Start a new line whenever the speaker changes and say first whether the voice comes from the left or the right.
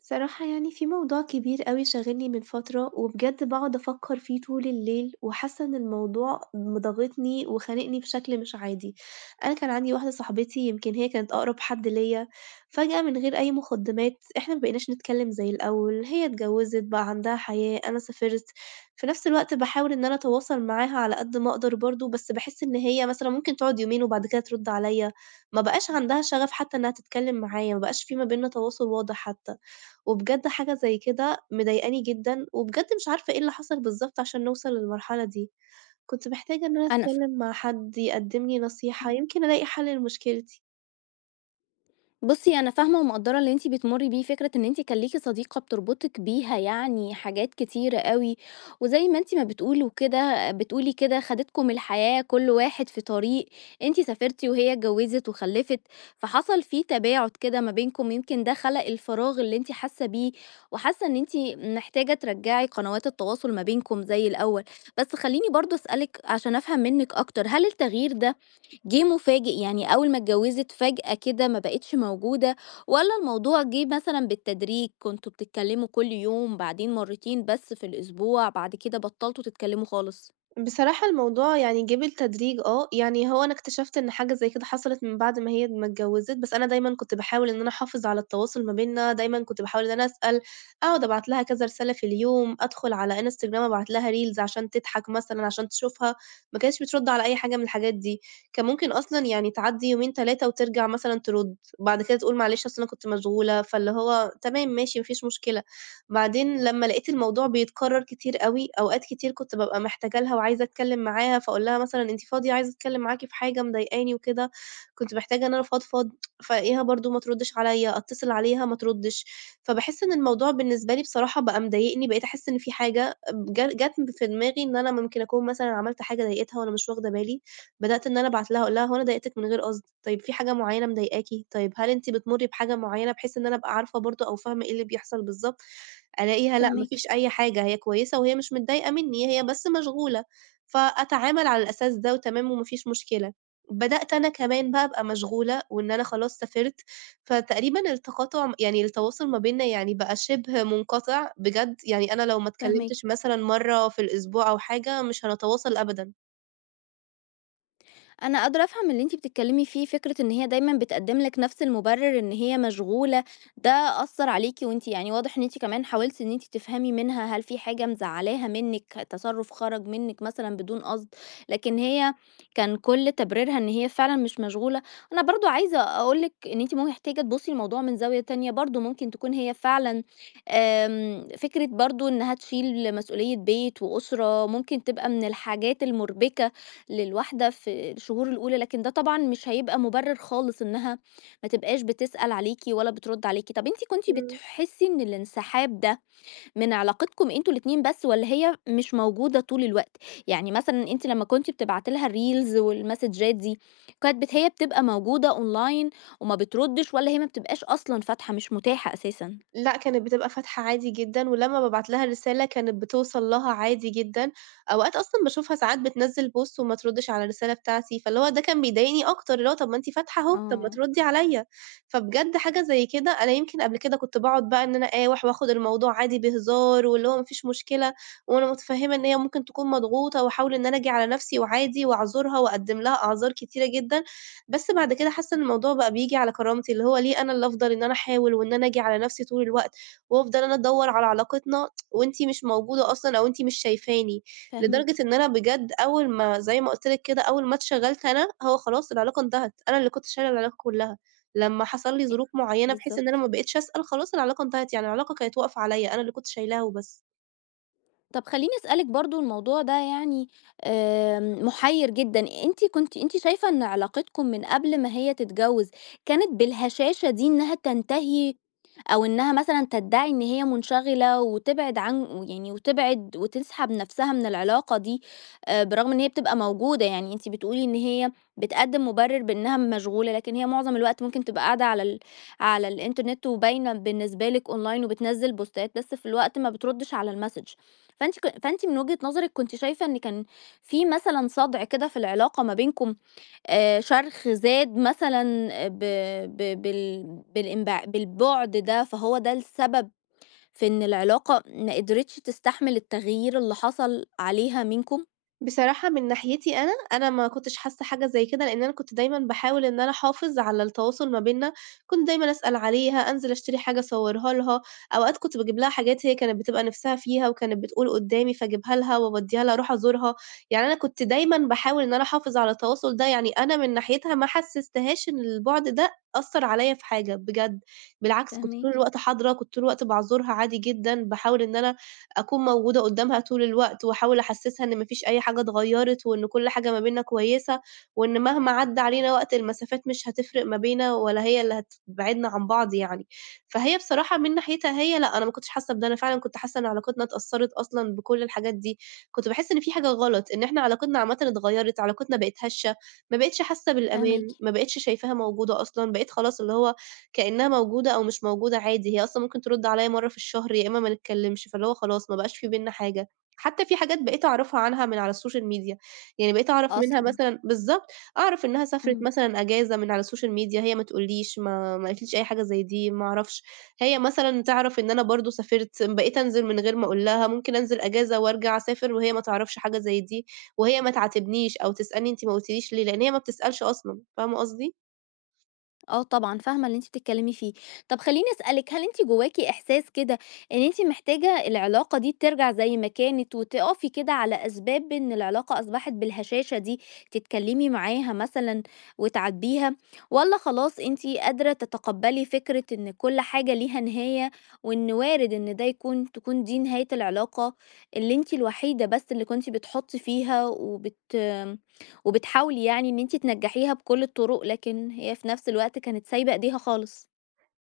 right: بصراحة يعني في موضوع كبير أوي شاغلني من فترة، وبجد باقعد أفكر فيه طول الليل، وحاسة إن الموضوع مضاغطني وخانقني بشكل مش عادي، أنا كان عندي واحدة صاحبتي يمكن هي كانت أقرب حد ليا، فجأة من غير أي مقدمات إحنا مبقيناش نتكلم زي الأول، هي اتجوزت بقى عندها حياة، أنا سافرت، في نفس الوقت باحاول إن أنا أتواصل معاها على قد ما أقدر برضه، بس باحس إن هي مثلًا ممكن تقعد يومين وبعد كده ترد عليا، ما بقاش عندها شغف حتى إنها تتكلم معايا، ما بقاش في ما بيننا تواصل واضح حتى. وبجد حاجة زي كده مضايقاني جدًا، وبجد مش عارفة إيه اللي حصل بالضبط عشان نوصل للمرحلة دي، كنت محتاجة إن أنا
left: أنا فا
right: أتكلم مع حد يقدّم لي نصيحة،
left: إمم.
right: يمكن ألاقي حل لمشكلتي.
left: بُصّي، أنا فاهمة ومقدّرة اللي أنتِ بتمُرّي بيه، فكرة إن أنتِ كان ليكِ صديقة بتربطِك بيها يعني حاجات كتيرة أوي، وزي ما أنتِ ما بتقولوا وكده بتقولي كده خدتكم الحياة كل واحد في طريق، أنتِ سافرتِ وهي اتجوّزت وخلّفت، فحصل في تباعد كده ما بينكم، يمكن ده خلق الفراغ اللي أنتِ حاسة بيه، وحاسة إن أنتِ محتاجة ترجّعي قنوات التواصل ما بينكم زي الأول. بس خلّيني برضه أسألِك عشان أفهم منِّك أكتر، هل التغيير ده جِه مفاجئ، يعني أول ما اتجوّزِت فجأة كده ما بقِتش موجودة والّا الموضوع جِه مثلًا بالتدريج، كنتم بتتكلّموا كل يوم، بعدين مرّتين بس في الأسبوع، بعد كده بطّلتوا تتكلّموا خالص؟
right: بصراحة الموضوع يعني جِه بالتدريج آه، يعني هو أنا اكتشفت إن حاجة زي كده حصلت من بعد ما هي ما اتجوّزت، بس أنا دايمًا كنت باحاول إن أنا أحافظ على التواصل ما بيننا، دايمًا كنت باحاول إن أنا أسأل، أقعد أبعت لها كذا رسالة في اليوم، أدخل على Instagram أبعت لها reels عشان تضحك مثلًا، عشان تشوفها، ما كانتش بترُد على أي حاجة من الحاجات دي، كان ممكن أصلًا يعني تعدّي يومين 3 وترجع مثلًا ترُد، بعد كده تقول معلش أصل أنا كنت مشغولة، فاللي هو تمام ماشي ما فيش مشكلة. بعدين لمّا لقيت الموضوع بيتكرر كتير أوي، أوقات كتير كنت بابقى محتاجة لها وعايزة أتكلم معاها، فأقول لها مثلًا أنتِ فاضية عايزة أتكلم معاكِ في حاجة مضايقاني وكده، كنت محتاجة إن أنا أفضفض، فالاقيها برضه ما تردش عليَّ، أتصل عليها ما تردش، فباحس إن الموضوع بالنسبة لي بصراحة بقى مضايقني، بقيت أحس إن في حاجة جات في دماغي إن أنا ممكن أكون مثلًا عملت حاجة ضايقتها وأنا مش واخدة بالي، بدأت إن أنا أبعت لها أقول لها: "هو أنا ضايقتِك من غير قصد؟ طيب في حاجة معينة مضايقاكِ؟ طيب هل أنتِ بتمري بحاجة معينة؟" بحيث إن أنا أبقى عارفة برضه أو فاهمة إيه اللي بيحصل بالضبط. ألاقيها لأ، ما
left: فاهماكِ،
right: فيش أي حاجة، هي كويسة وهي مش متضايقة منّي، هي بس مشغولة، فأتعامل على الأساس ده وتمام وما فيش مشكلة. بدأت أنا كمان بقى أبقى مشغولة وإن أنا خلاص سافرت، فتقريبًا التقاطع يعني التواصل ما بيننا يعني بقى شِبه منقطع بجد، يعني أنا لو ما
left: فاهماكِ.
right: اتكلمتش مثلًا مرّة في الأسبوع أو حاجة، مش هنتواصل أبدًا.
left: أنا قادرة أفهم اللي أنتِ بتتكلمي فيه، فكرة إن هي دايمًا بتقدّم لك نفس المبرر إن هي مشغولة، ده أثّر عليكِ وأنتِ يعني واضح إن أنتِ كمان حاولتِ إن أنتِ تفهمي منها هل في حاجة مزعلاها منِّك، تصرُّف خرج منِّك مثلًا بدون قصد، لكن هي كان كل تبريرها إن هي فعلًا مش مشغولة. أنا برضه عايزة أقول لِك إن أنتِ محتاجة تبُصّي للموضوع من زاوية تانية، برضه ممكن تكون هي فعلًا فكرة برضه إنها تشيل مسؤولية بيت وأسرة، ممكن تبقى من الحاجات المُربكة للواحدة في الشهور الأولى، لكن ده طبعًا مش هيبقى مُبرر خالص إنها ما تبقاش بتسأل عليكِ ولا بترُد عليكِ. طب أنتِ كنتِ
right: إمم.
left: بتحسي إن الانسحاب ده من علاقتكم أنتم الاتنين بس والّا هي مش موجودة طول الوقت؟ يعني مثلًا أنتِ لمّا كنتِ بتبعتي لها الreels والمسدجات دي، كانت بت هي بتبقى موجودة online وما بتردش والّا هي ما بتبقاش أصلًا فاتحة مش متاحة أساسًا؟
right: لأ، كانت بتبقى فاتحة عادي جدًا، ولمّا بابعت لها رسالة كانت بتوصل لها عادي جدًا، أوقات أصلًا باشوفها ساعات بتنزّل post وما تردّش على الرسالة بتاعتي، فاللي هو ده كان بيضايقني أكتر، اللي هو طَب ما أنتِ فاتحة أهو، طَب ما
left: آه،
right: تردّي عليَّ، فبجد حاجة زي كده أنا يمكن قبل كده كنت باقعد بقى إن أنا أقاوح وآخُد الموضوع عادي بهزار، واللي هو ما فيش مشكلة، وأنا متفهّمة إن هي ممكن تكون مضغوطة، وأحاول إن أنا آجي على نَفْسي وعادي وأعذرها وأقدّم لها أعذار كتيرة جدًا. بس بعد كده حاسة إن الموضوع بقى بييجي على كرامتي، اللي هو ليه أنا اللي أفضل إن أنا أحاول وإن أنا آجي على نَفْسي طول الوقت، وأفضل أنا أدوّر على علاقتنا وأنتِ مش موجودة أصلًا أو أنتِ مش شايفاني،
left: فاهماكِ.
right: لدرجة إن أنا بجد أول ما زي ما قُلت لِك كده، أول ما اتشغلت أنا، هو خلاص العلاقة انتهت، أنا اللي كنت شايلة العلاقة كلّها، لمّا حصل لي
left: أ
right: ظروف معيّنة بحيث إن أنا
left: بالضبط.
right: ما بقيتش أسأل، خلاص العلاقة انتهت، يعني العلاقة كانت واقفة عليّا، أنا اللي كنت شايلاها وبس.
left: طب خلّيني أسألِك برضه الموضوع ده يعني محيّر جدًا، أنتِ كنتِ شايفة إن علاقتكم من قبل ما هي تتجوّز كانت بالهشاشة دي إنها تنتهي أو إنها مثلًا تدّعي إن هي منشغلة وتبعد عن ويعني وتبعد وتسحب نفسها من العلاقة دي، بالرغم إن هي بتبقى موجودة، يعني أنتِ بتقولي إن هي بتقدّم مُبرر بإنها مشغولة، لكن هي معظم الوقت ممكن تبقى قاعدة على الإنترنت وباينة بالنسبة لِك أونلاين وبتنزّل بوستات، بس في الوقت ما بتردّش على الmessage. فأنتِ من وجهة نظرِك كنتِ شايفة إن كان في مثلًا صَدْع كده في العلاقة ما بينكم، شرخ زاد مثلًا ب ب بال بالانبع بالبُعد ده، فهو ده السبب في إن العلاقة ما قدرتش تستحمل التغيير اللي حصل عليها منكم؟
right: بصراحة من ناحيتي أنا، أنا ما كنتش حاسة حاجة زي كده، لإن أنا كنت دايمًا باحاول إن أنا أحافظ على التواصل ما بيننا، كنت دايمًا أسأل عليها، أنزل أشتري حاجة أصورها لها، أوقات كنت باجيب لها حاجات هي كانت بتبقى نِفْسها فيها وكانت بتقول قدّامي فاجيبها لها واودّيها لها أروح أزورها، يعني أنا كنت دايمًا باحاول إن أنا أحافظ على التواصل ده، يعني أنا من ناحيتها ما حسستهاش إن البُعد ده أثّر عليّا في حاجة بجد، بالعكس كنت طول
left: فاهماكِ،
right: الوقت حاضرة، كنت طول الوقت باعذرها عادي جدًا، باحاول إن أنا أكون موجودة قدّامها طول الوقت، وأحاول أحسّسها إن ما فيش أي حاجة اتغيّرت، وإن كل حاجة ما بيننا كويسة، وإن مهما عدّى علينا وقت المسافات مش هتفرق ما بينا ولا هي اللي هتبعدنا عن بعض يعني. فهي بصراحة من ناحيتها هي لأ، أنا ما كنتش حاسة بده، أنا فعلًا كنت حاسة إن علاقتنا اتأثّرت أصلًا بكل الحاجات دي، كنت باحس إن في حاجة غلط، إن إحنا علاقتنا عامةً اتغيّرت، علاقتنا بقت هشة، ما بقيتش حاسة
left: فاهماكِ.
right: بالأمان، ما بقيتش شايفاها موجودة أصلًا، بقيت خلاص اللي هو كإنها موجودة أو مش موجودة عادي، هي أصلًا ممكن ترُد عليَّ مرّة في الشهر، يا إمّا ما نتكلّمش، فاللي هو خلاص ما بقاش في بيننا حاجة. حتى في حاجات بقيت أعرفها عنها من على السوشيال ميديا، يعني بقيت أعرف منها
left: أصلًا،
right: مثلًا بالضبط، أعرف إنها سافرت
left: إمم.
right: مثلًا أجازة من على السوشيال ميديا، هي ما تقولّيش، ما قالتليش أي حاجة زي دي، ما أعرفش. هي مثلًا تعرف إن أنا برضه سافرت، بقيت أنزل من غير ما أقول لها، ممكن أنزل أجازة وأرجع أسافر وهي ما تعرفش حاجة زي دي، وهي ما تعاتبنيش أو تسألني أنتِ ما قُلتيليش ليه، لإن هي ما بتسألش أصلًا، فاهمة قصدي؟
left: آه طبعًا، فاهمة اللي أنتِ بتتكلمي فيه. طب خلّيني أسألِك، هل أنتِ جواكِ إحساس كده إن أنتِ محتاجة العلاقة دي ترجع زي ما كانت وتقفي كده على أسباب إن العلاقة أصبحت بالهشاشة دي، تتكلمي معاها مثلًا وتعاتبيها، والّا خلاص أنتِ قادرة تتقبلي فكرة إن كل حاجة ليها نهاية، وإن وارد إن ده تكون دي نهاية العلاقة اللي أنتِ الوحيدة بس اللي كنتِ بتحطّي فيها وبتحاولي يعني إن أنتِ تنجّحيها بكل الطُرق، لكن هي في نفس الوقت كانت سايبة إيديها خالص.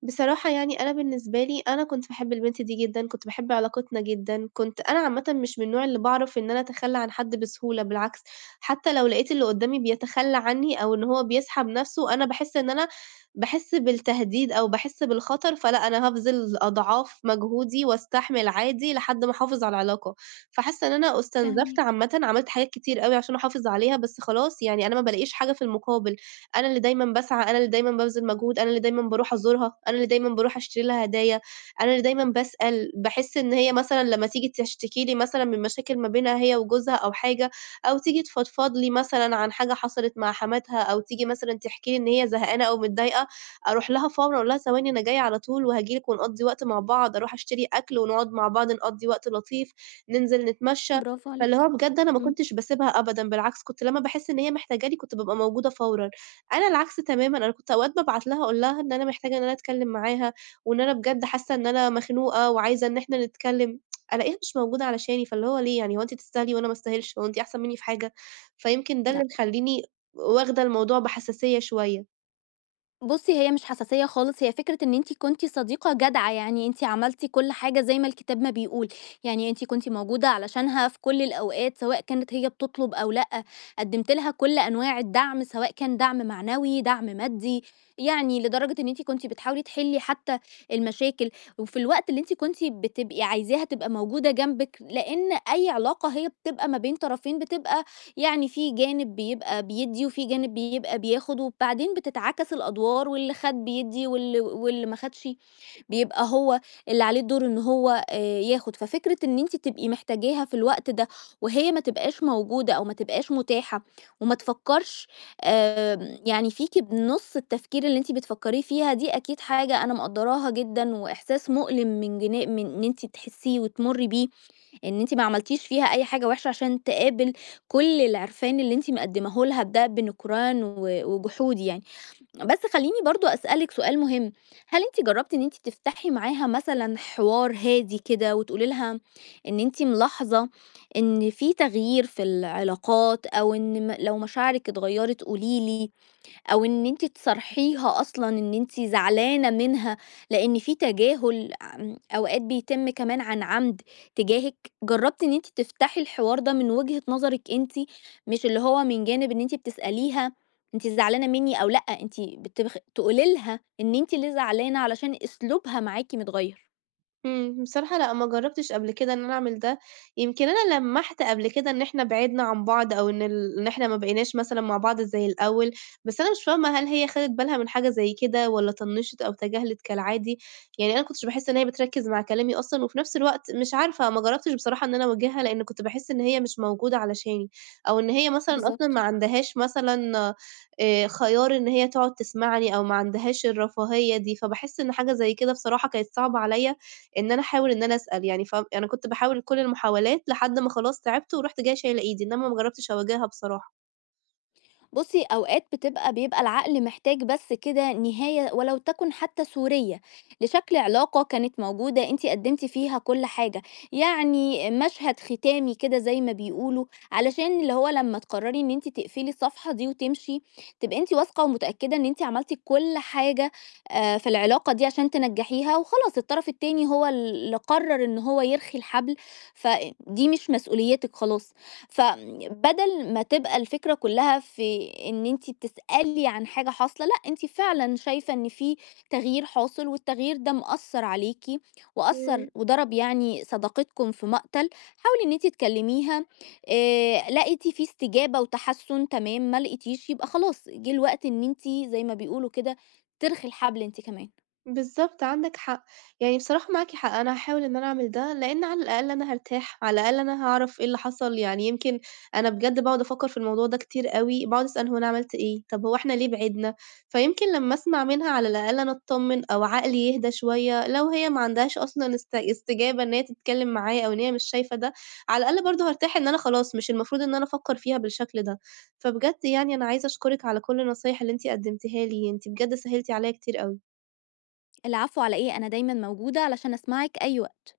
right: بصراحة يعني أنا بالنسبة لي، أنا كنت باحب البنت دي جدًا، كنت باحب علاقتنا جدًا، كنت أنا عامةً مش من النوع اللي باعرف إن أنا أتخلّى عن حد بسهولة، بالعكس، حتى لو لقيت اللي قدّامي بيتخلّى عني أو إن هو بيسحب نَفْسه، أنا باحس إن أنا باحس بالتهديد أو باحس بالخطر، فلأ، أنا هابذل أضعاف مجهودي وأستحمل عادي لحد ما أحافظ على العلاقة. فحاسة إن أنا استنزفت
left: فاهماكِ،
right: عامةً، عملت حاجات كتير أوي عشان أحافظ عليها، بس خلاص يعني أنا ما بالاقيش حاجة في المقابل. أنا اللي دايمًا باسعى، أنا اللي دايمًا بابذل مجهود، أنا اللي دايمًا باروح أزورها، أنا اللي دايمًا باروح أشتري لها هدايا، أنا اللي دايمًا باسأل، باحس إن هي مثلًا لمّا تيجي تشتكي لي مثلًا من مشاكل ما بينها هي وجوزها أو حاجة، أو تيجي تفضفض لي مثلًا عن حاجة حصلت مع حماتها، أو تيجي مثلًا تحكي لي إن هي زهقانة أو متضايقة، أروح لها فورًا أقول لها ثواني أنا جاية على طول وهاجي لِك ونقضّي وقت مع بعض، أروح أشتري أكل ونقعد مع بعض نقضّي وقت لطيف، ننزل نتمشى،
left: برافو
right: فاللي
left: عليكِ.
right: هو بجد أنا ما
left: إمم.
right: كنتش باسيبها أبدًا، بالعكس كنت لمّا باحس إن هي محتاجاني كنت بابقى موجودة فورًا. أنا العكس تمامًا، أنا كنت أوقات بابعت لها أقول لها إن أنا محتاجة إن أنا أتكلم معاها، وإن أنا بجد حاسة إن أنا مخنوقة وعايزة إن إحنا نتكلم، ألاقيها مش موجودة علشاني، فاللي هو ليه يعني هو أنتِ تستاهلي وأنا ما أستاهلش، هو أنتِ أحسن مني في حاجة؟ فيمكن ده اللي مخلّيني واخدة الموضوع بحساسية شوية.
left: بُصّي، هي مش حساسية خالص، هي فكرة إن أنتِ كنتِ صديقة جدعة، يعني أنتِ عملتِ كل حاجة زي ما الكتاب ما بيقول، يعني أنتِ كنتِ موجودة علشانها في كل الأوقات، سواء كانت هي بتطلب أو لأ، قدّمتِ لها كل أنواع الدعم، سواء كان دعم معنوي، دعم مادي، يعني لدرجة إن أنتِ كنتِ بتحاولي تحلّي حتى المشاكل، وفي الوقت اللي أنتِ كنتِ بتبقي عايزاها تبقى موجودة جنبِك، لإن أي علاقة هي بتبقى ما بين طرفين بتبقى يعني في جانب بيبقى بيدّي، وفي جانب بيبقى بياخد، وبعدين بتتعكس الأدوار، واللي خَد بيدّي، واللي ما خدش بيبقى هو اللي عليه الدور إن هو ياخد، ففكرة إن أنتِ تبقي محتاجاها في الوقت ده، وهي ما تبقاش موجودة أو ما تبقاش متاحة، وما تفكّرش يعني فيكِ بنُص التفكير اللي أنتِ بتفكّريه فيها دي، أكيد حاجة أنا مقدّراها جدًا، وإحساس مؤلم من إن أنتِ تحسّيه وتمُرّي بيه. إن أنتِ ما عملتيش فيها أي حاجة وحشة عشان تقابل كل العرفان اللي أنتِ مقدماه لها بِدَأب نكران وجحود يعني. بس خلّيني برضه أسألِك سؤال مهم، هل أنتِ جرّبتِ إن أنتِ تفتحي معاها مثلًا حوار هادي كده وتقولي لها إن أنتِ ملاحظة إن في تغيير في العلاقات أو إن م لو مشاعرِك اتغيّرت قولي لي؟ أو إن أنتِ تصارحيها أصلًا إن أنتِ زعلانة منها، لإن في تجاهل أوقات بيتم كمان عن عمد تجاهِك، جرّبتِ إن أنتِ تفتحي الحوار ده من وجهة نظرِك أنتِ، مش اللي هو من جانب إن أنتِ بتسأليها أنتِ زعلانة منّي أو لأ، أنتِ تقولي لها إن أنتِ اللي زعلانة علشان أسلوبها معاكِ متغيّر.
right: إمم، بصراحة لأ، ما جرّبتش قبل كده إن أنا أعمل ده، يمكن أنا لمّحت قبل كده إن إحنا بعِدنا عن بعض أو إن إحنا ما بقيناش مثلًا مع بعض زي الأول، بس أنا مش فاهمة هل هي خدِت بالها من حاجة زي كده والّا طنّشت أو تجاهلت كالعادي؟ يعني أنا ما كنتش باحس إن هي بتركّز مع كلامي أصلًا وفي نفس الوقت مش عارفة، ما جرّبتش بصراحة إن أنا أواجهها لإن كنت باحس إن هي مش موجودة علشاني أو إن هي مثلًا أصلًا
left: بالضبط.
right: ما عندهاش مثلًا خيار إن هي تقعد تسمعني أو ما عندهاش الرفاهية دي، فباحس إن حاجة زي كده بصراحة كانت صعبة عليّا إن أنا أحاول إن أنا أسأل يعني فاهم، أنا كنت باحاول كل المحاولات لحد ما خلاص تعبت ورُحت جاية شايلة إيدي، إنما ما جرّبتش أواجهها بصراحة.
left: بُصّي، أوقات بيبقى العقل محتاج بس كده نهاية ولو تكن حتى سورية، لشكل علاقة كانت موجودة أنتِ قدّمتِ فيها كل حاجة، يعني مشهد ختامي كده زي ما بيقولوا، علشان اللي هو لمّا تقرري إن أنتِ تقفلي الصفحة دي وتمشي، تبقي أنتِ واثقة ومتأكدة إن أنتِ عملتِ كل حاجة في العلاقة دي عشان تنجّحيها، وخلاص الطرف التاني هو اللي قرر إن هو يرخي الحبل، فدي مش مسؤوليتِك خلاص. فبدل ما تبقى الفكرة كلها في إن أنتِ بتسألي عن حاجة حاصلة، لأ أنتِ فعلًا شايفة إن في تغيير حاصل والتغيير ده مأثّر عليكِ وأثّر
right: إمم.
left: وضرب يعني صداقتكم في مقتل، حاولي إن أنتِ تكلميها، لقيتِ في استجابة وتحسُّن تمام، ما لقيتيش يبقى خلاص جِه الوقت إن أنتِ زي ما بيقولوا كده ترخي الحبل أنتِ كمان.
right: بالضبط، عندِك حق، يعني بصراحة معاكِ حق، أنا هاحاول إن أنا أعمل ده، لإن على الأقل أنا هارتاح، على الأقل أنا هاعرف إيه اللي حصل، يعني يمكن أنا بجد باقعد أفكّر في الموضوع ده كتير أوي، باقعد أسأل هو أنا عملت إيه، طب هو إحنا ليه بعِدنا، فيمكن لمّا أسمع منها على الأقل أنا أتطمن أو عقلي يهدى شوية، لو هي ما عندهاش أصلًا استجابة إن هي تتكلم معايا أو إن هي مش شايفة ده، على الأقل برضه هارتاح إن أنا خلاص مش المفروض إن أنا أفكّر فيها بالشكل ده، فبجد يعني أنا عايزة أشكرِك على كل النصايح اللي أنتِ قدمتيها لي، أنتِ بجد سهّلتِ عليَّ كتير أوي.
left: العفو على إيه، أنا دايمًا موجودة علشان أسمعِك أي وقت.